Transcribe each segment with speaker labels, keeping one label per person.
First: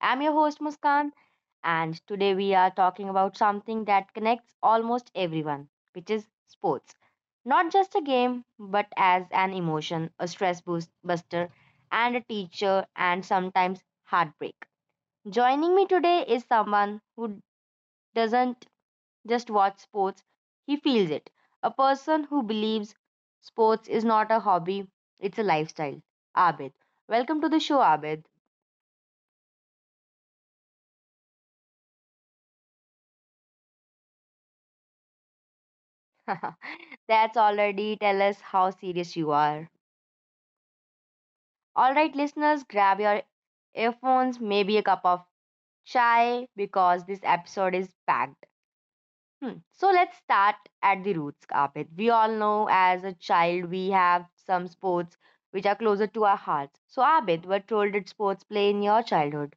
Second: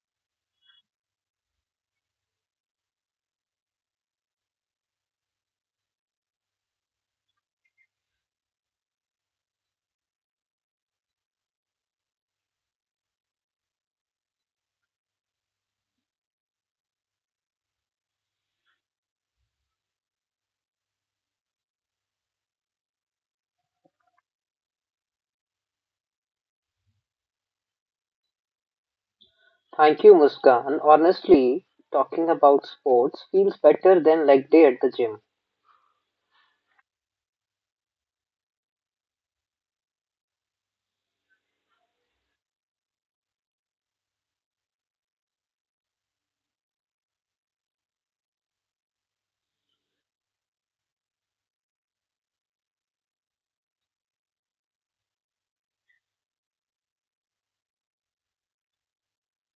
Speaker 1: I'm your host, Muskan, and today we are talking about something that connects almost everyone, which is sports. Not just a game, but as an emotion, a stress boost buster, and a teacher, and sometimes heartbreak. Joining me today is someone who doesn't just watch sports. He feels it. A person who believes sports is not a hobby, it's a lifestyle. Abid. Welcome to the show, Abid.
Speaker 2: Thank you, Muskan. Honestly, talking about sports feels better than like day at the gym.
Speaker 1: That's already tell us how serious you are. All right, listeners, grab your earphones, maybe a cup of chai, because this episode is packed. Hmm. So let's start at the roots, Abid. We all know as a child we have some sports which are closer to our hearts. So, Abid, what role did sports play in your childhood?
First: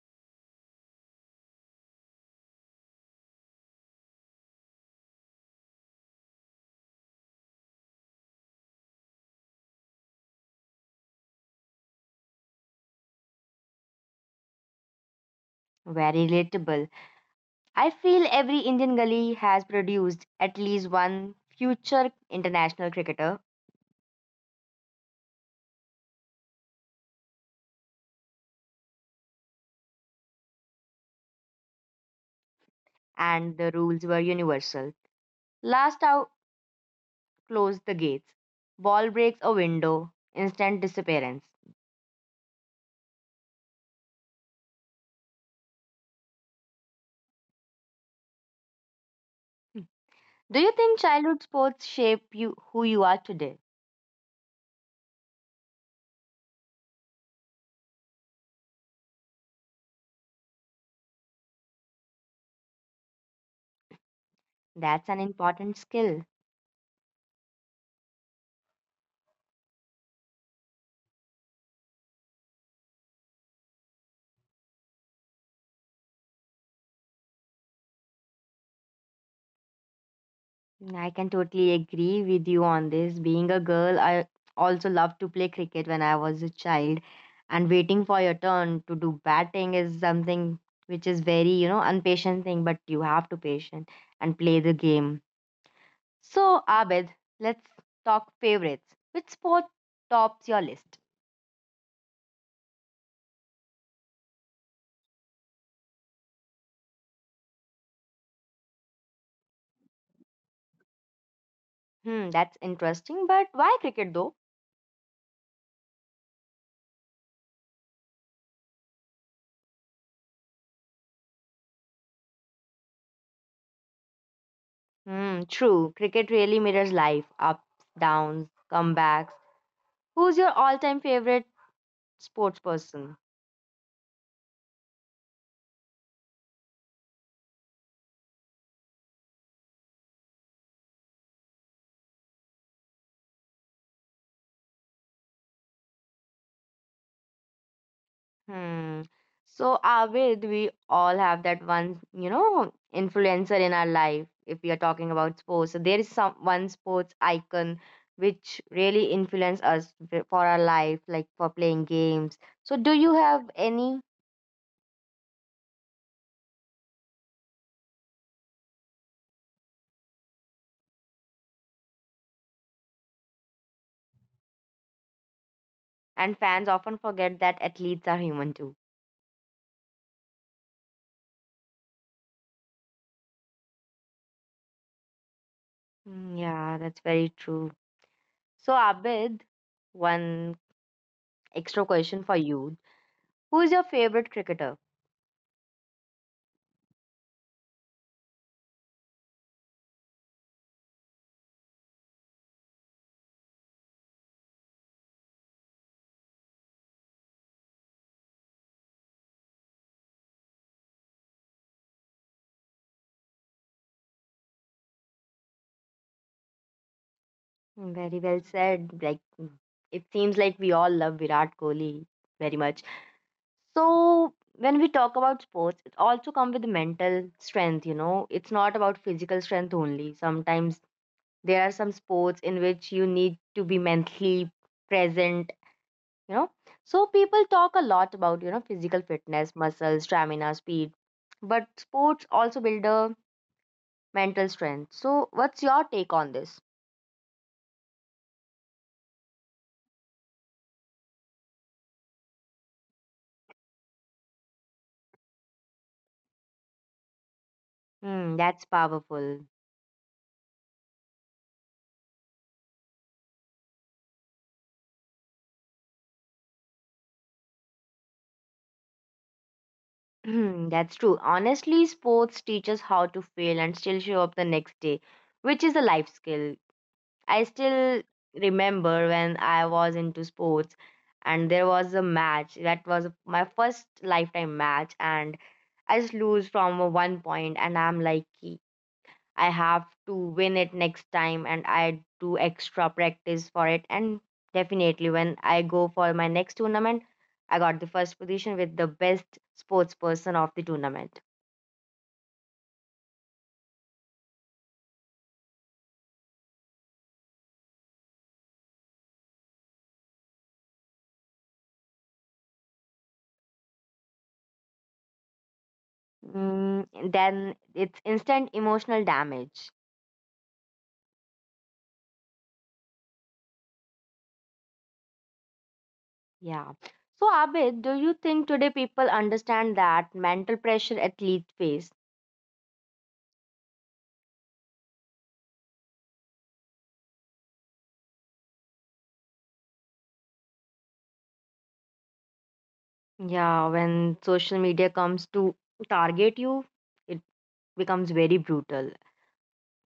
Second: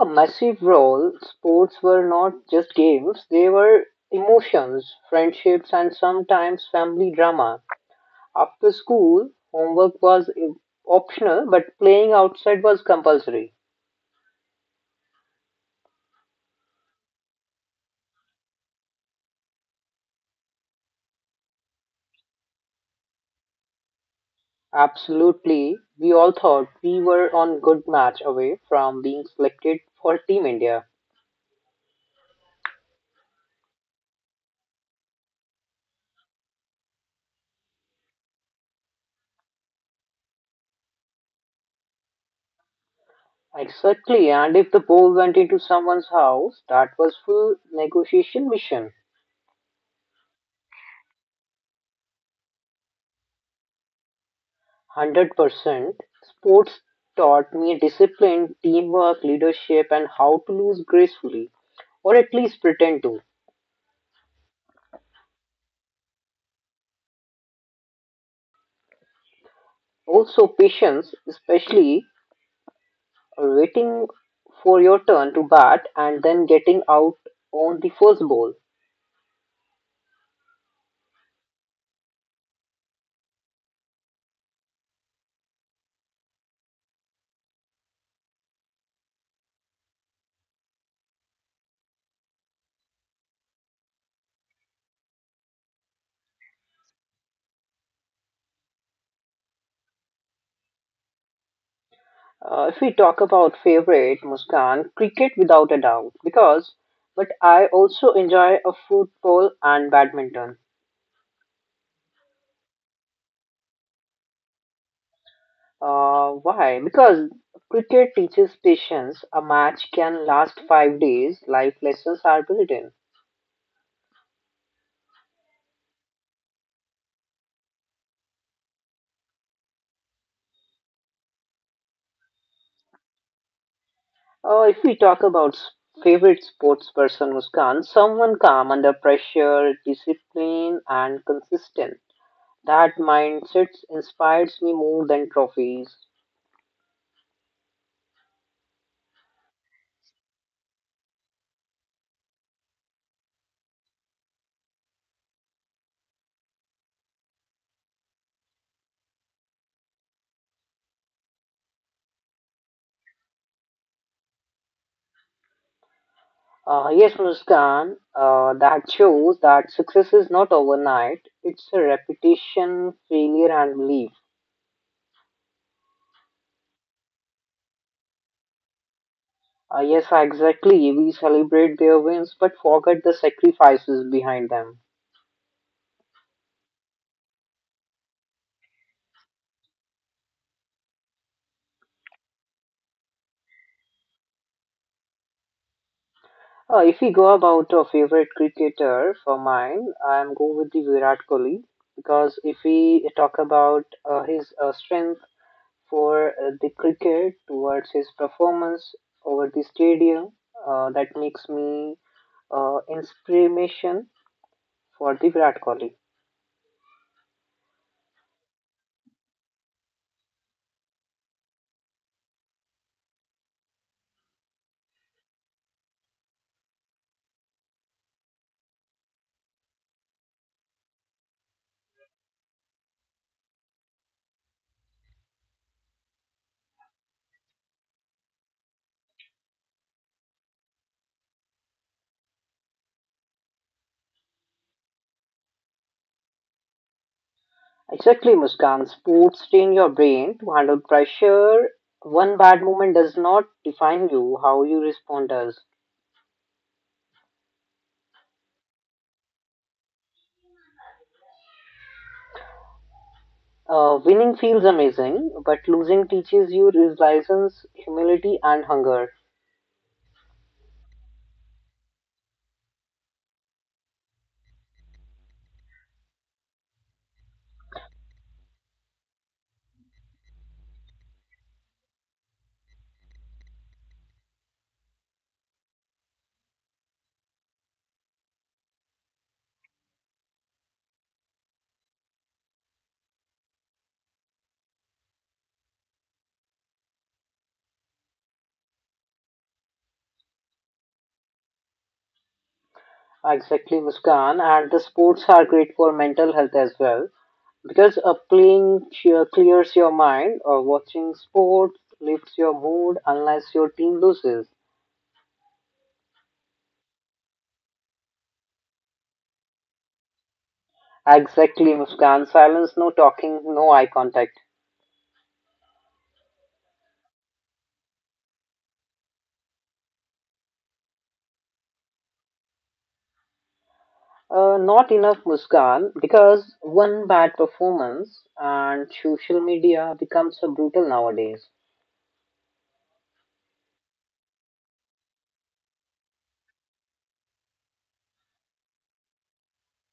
Speaker 2: A massive role, sports were not just games, they were emotions, friendships, and sometimes family drama. After school, homework was optional, but playing outside was compulsory.
Speaker 1: Very relatable. I feel every Indian gully has produced at least one future international cricketer,
Speaker 2: Absolutely, we all thought we were on good match away from being selected for Team India.
Speaker 1: and the rules were universal. Last out, close the gates. Ball breaks a window, instant disappearance.
Speaker 2: Exactly, and if the ball went into someone's house, that was full negotiation mission.
Speaker 1: Do you think childhood sports shape you who you are today?
Speaker 2: 100%. Sports taught me discipline, teamwork, leadership, and how to lose gracefully, or at least pretend to.
Speaker 1: That's an important skill.
Speaker 2: Also, patience, especially waiting for your turn to bat and then getting out on the first ball.
Speaker 1: I can totally agree with you on this. Being a girl, I also loved to play cricket when I was a child, and waiting for your turn to do batting is something which is very, you know, impatient thing, but you have to patient and play the game. So, Abed, let's talk favorites. Which sport tops your list?
Speaker 2: If we talk about favorite, Muskan, cricket without a doubt, because but I also enjoy a football and badminton.
Speaker 1: Hmm, that's interesting, but why cricket though?
Speaker 2: Why? Because cricket teaches patience. A match can last 5 days. Life lessons are built in.
Speaker 1: Hmm, true. Cricket really mirrors life, ups, downs, comebacks. Who's your all-time favorite sports person?
Speaker 2: If we talk about favorite sports person, Muskan, someone calm under pressure, disciplined, and consistent. That mindset inspires me more than trophies.
Speaker 1: Hmm. So, Abid, we all have that one, you know, influencer in our life. If we are talking about sports, so there is some one sports icon which really influence us for our life, like for playing games. So, do you have any?
Speaker 2: Yes, Muskan, that shows that success is not overnight. It's a repetition, failure, and belief.
Speaker 1: And fans often forget that athletes are human too.
Speaker 2: Yes, exactly. We celebrate their wins but forget the sacrifices behind them.
Speaker 1: Mm, yeah, that's very true. So, Abid, one extra question for you. Who is your favorite cricketer?
Speaker 2: If we go about a favorite cricketer for mine, I'm going with the Virat Kohli because if we talk about his strength for the cricket towards his performance over the stadium, that makes me inspiration for the Virat Kohli.
Speaker 1: Very well said. Like it seems like we all love Virat Kohli very much. So when we talk about sports, it also comes with mental strength, you know. It's not about physical strength only. Sometimes there are some sports in which you need to be mentally present, you know. So people talk a lot about, you know, physical fitness, muscle, stamina, speed, but sports also build a mental strength. So what's your take on this?
Speaker 2: Exactly, Muskan. Sports train your brain to handle pressure. One bad moment does not define you, how you respond does.
Speaker 1: Hmm, that's powerful.
Speaker 2: Winning feels amazing, but losing teaches you resilience, humility, and hunger.
Speaker 1: Hmm, that's true. Honestly, sports teaches how to fail and still show up the next day, which is a life skill. I still remember when I was into sports and there was a match that was my first lifetime match and I just lose from a 1 point and I'm like I have to win it next time and I do extra practice for it. And definitely, when I go for my next tournament, I got the first position with the best sports person of the tournament.
Speaker 2: Exactly, Muskan. And the sports are great for mental health as well because playing cheer clears your mind, or watching sports lifts your mood unless your team loses.
Speaker 1: Mm, then it's instant emotional damage.
Speaker 2: Exactly, Muskan. Silence, no talking, no eye contact.
Speaker 1: Yeah. So, Abid, do you think today people understand that mental pressure athletes face?
Speaker 2: Not enough, Muskan, because one bad performance and social media becomes so brutal nowadays.
Speaker 1: Yeah, when social media comes to target you, it becomes very brutal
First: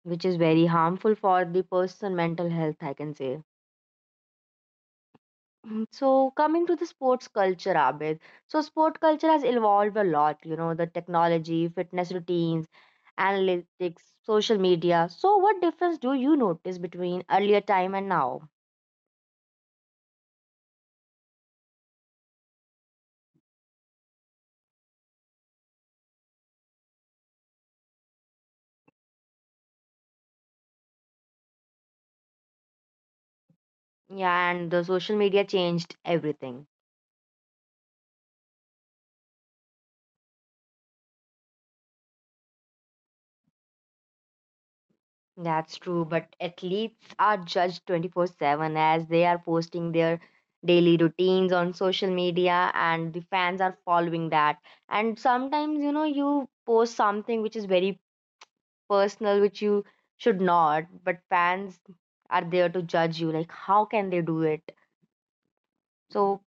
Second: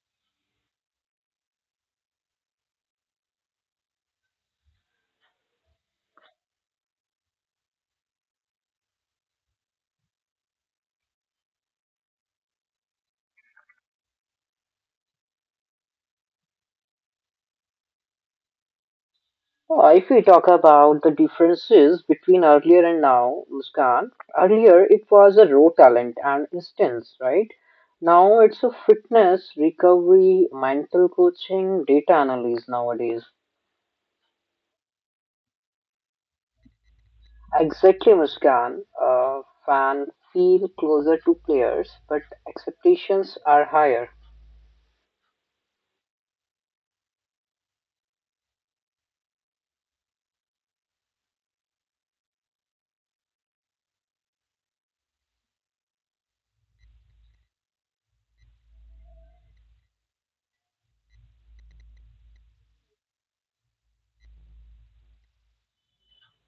Speaker 1: which is very harmful for the person mental health I can say. Mhm. So coming to the sports culture, Abid, so sport culture has evolved a lot, you know, the technology, fitness routines, analytics, social media, so what difference do you notice between earlier time and now?
Speaker 2: If we talk about the differences between earlier and now, Muskan, earlier it was a raw talent and instance, right? Now it's a fitness, recovery, mental coaching, data analysis nowadays.
Speaker 1: Yeah, and the social media changed everything.
Speaker 2: Exactly, Muskan. Fan feel closer to players, but expectations are higher.
Speaker 1: That's true, but athletes are judged 24/7 as they are posting their daily routines on social media and the fans are following that. And sometimes, you know, you post something which is very personal, which you should not, but fans are there to judge you. Like, how can they do it? So,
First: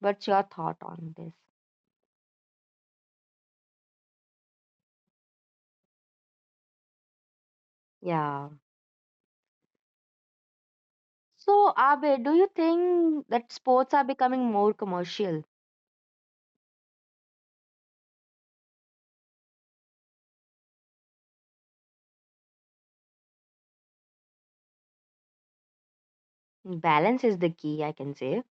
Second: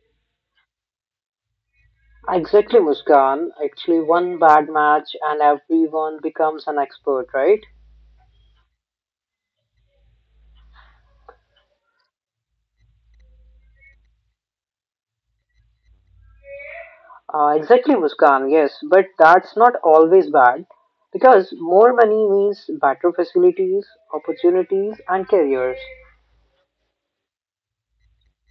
Speaker 1: what's your thought on this?
Speaker 2: Exactly, Muskan. Actually, one bad match and everyone becomes an expert, right?
Speaker 1: Yeah. So, Abhay, do you think that sports are becoming more commercial?
Speaker 2: Exactly, Muskan. Yes, but that's not always bad because more money means better facilities, opportunities, and careers.
Speaker 1: Balance is the key, I can say.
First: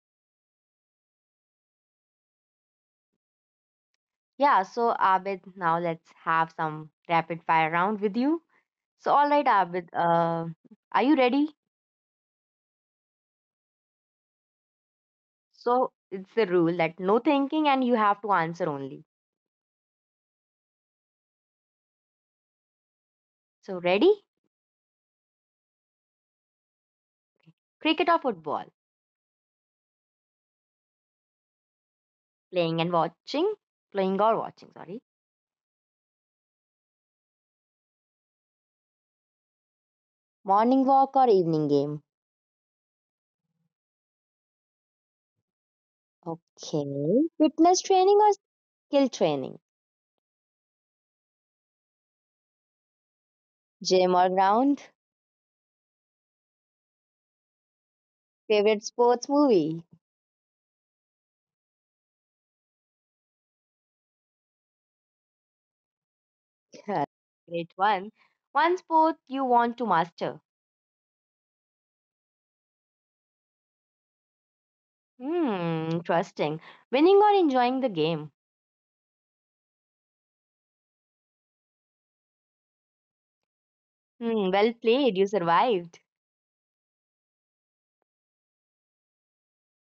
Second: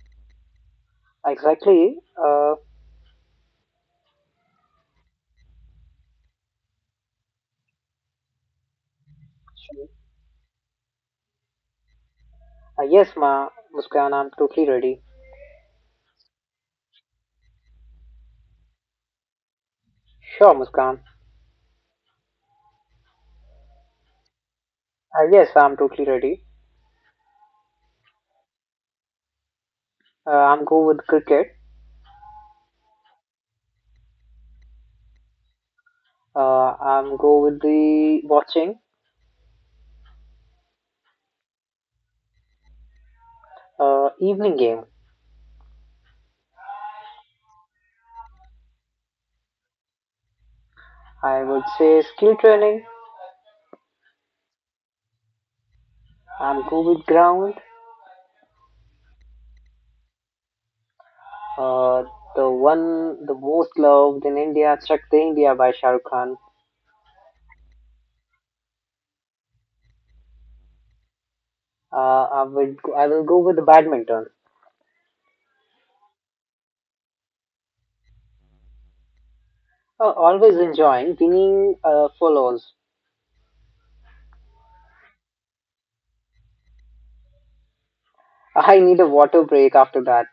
Speaker 2: Exactly.
Speaker 1: Yeah, so Abid, now let's have some rapid fire round with you. So, all right, Abid, are you ready?
Speaker 2: Yes, Muskan, I'm totally ready.
Speaker 1: So, it's the rule that no thinking and you have to answer only.
Speaker 2: Sure, Muskan.
Speaker 1: So, ready?
Speaker 2: Yes, I'm totally ready.
Speaker 1: Cricket or football?
Speaker 2: I'm go with cricket.
Speaker 1: Playing and watching? Playing or watching, sorry.
Speaker 2: I'm go with the watching.
Speaker 1: Morning walk or evening game?
Speaker 2: Evening game.
Speaker 1: Okay. Fitness training or skill training?
Speaker 2: I would say skill training.
Speaker 1: Gym or ground?
Speaker 2: I'm Covid Ground.
Speaker 1: Favorite sports movie?
Speaker 2: Uh, the one, the most loved in India, Chakde India by Shah Rukh Khan.
Speaker 1: Great one. One sport you want to master?
Speaker 2: Uh, I will go with the badminton.
Speaker 1: Hmm, interesting. Winning or enjoying the game?
Speaker 2: Always enjoying, winning follows.
Speaker 1: Hmm, well played. You survived.
Speaker 2: I need a water break after that.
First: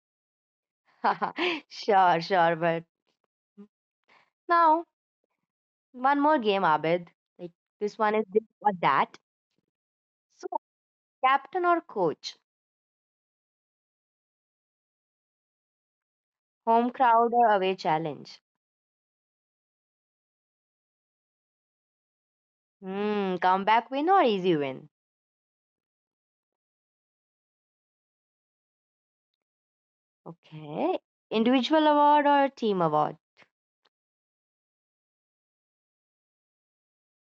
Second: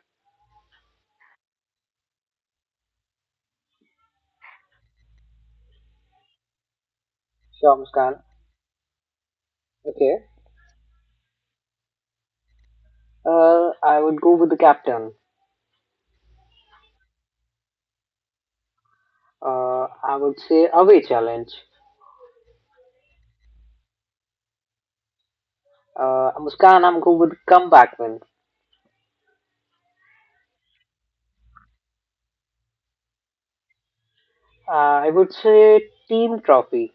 Speaker 1: Sure, sure. But now, one more game, Abid. Like this
Speaker 2: Sure,
Speaker 1: one is this
Speaker 2: Muskan.
Speaker 1: or that. So,
Speaker 2: Okay.
Speaker 1: captain or coach?
Speaker 2: I would go with the captain.
Speaker 1: Home crowd or away challenge?
Speaker 2: I would say away challenge.
Speaker 1: Hmm, comeback win or easy win?
Speaker 2: Muskan, I'm go with comeback win.
Speaker 1: Okay. Individual award or team award?
Speaker 2: Uh, I would say team trophy.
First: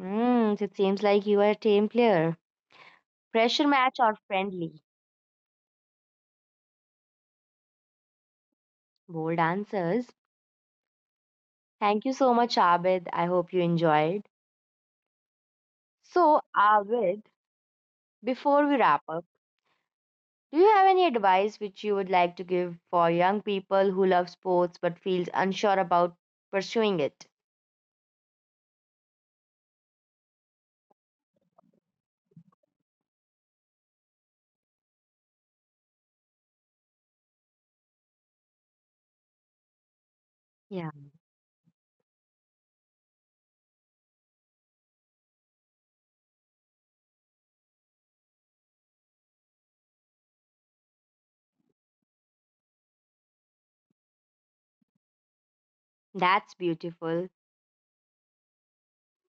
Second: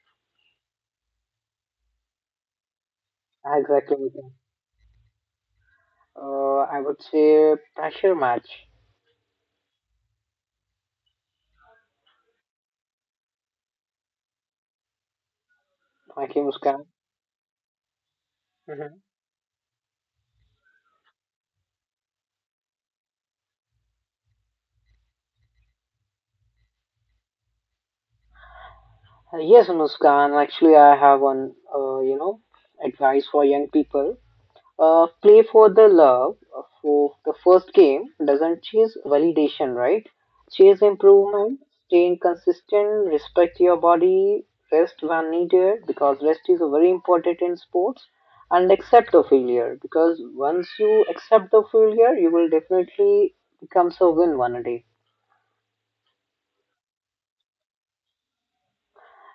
Speaker 1: Hmm, so it seems like you are a team player. Pressure match
Speaker 2: Exactly,
Speaker 1: or
Speaker 2: Muskan.
Speaker 1: friendly?
Speaker 2: I would say pressure match.
Speaker 1: Bold answers. Thank you so much, Abid. I hope you enjoyed.
Speaker 2: Okay,
Speaker 1: So,
Speaker 2: Muskan.
Speaker 1: Abid, before we
Speaker 2: Mhm.
Speaker 1: wrap up, do you have any advice which you would like to give for young people who love sports but feels unsure about pursuing it?
Speaker 2: Yes, Muskan. Actually, I have one, uh, you know, advice for young people. Play for the love. For the first game doesn't chase validation, right? Chase
Speaker 1: Yeah,
Speaker 2: improvement. Staying consistent. Respect your body. Rest when needed because rest is very important in sports. And accept the failure because once you accept the failure, you will definitely become a win one day.
Speaker 1: that's beautiful.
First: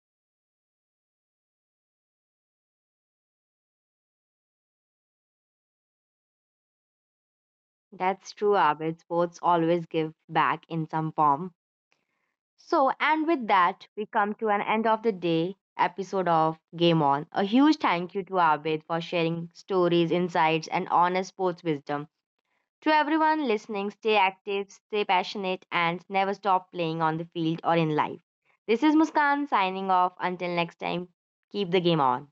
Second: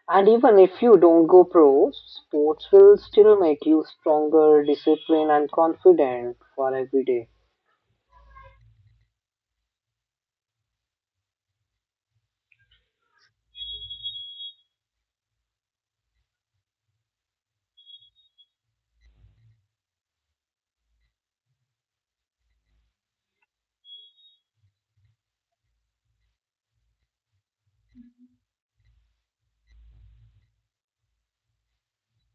Speaker 2: And even if you don't go pro, sports will still make you stronger, disciplined, and confident for every day.
Speaker 1: That's true, Abid. Sports always give back in some form. So, and with that, we come to an end of the day episode of Game On. A huge thank you to Abid for sharing stories, insights, and honest sports wisdom. To everyone listening, stay active, stay passionate, and never stop playing on the field or in life. This is Muskan signing off. Until next time, keep the game on.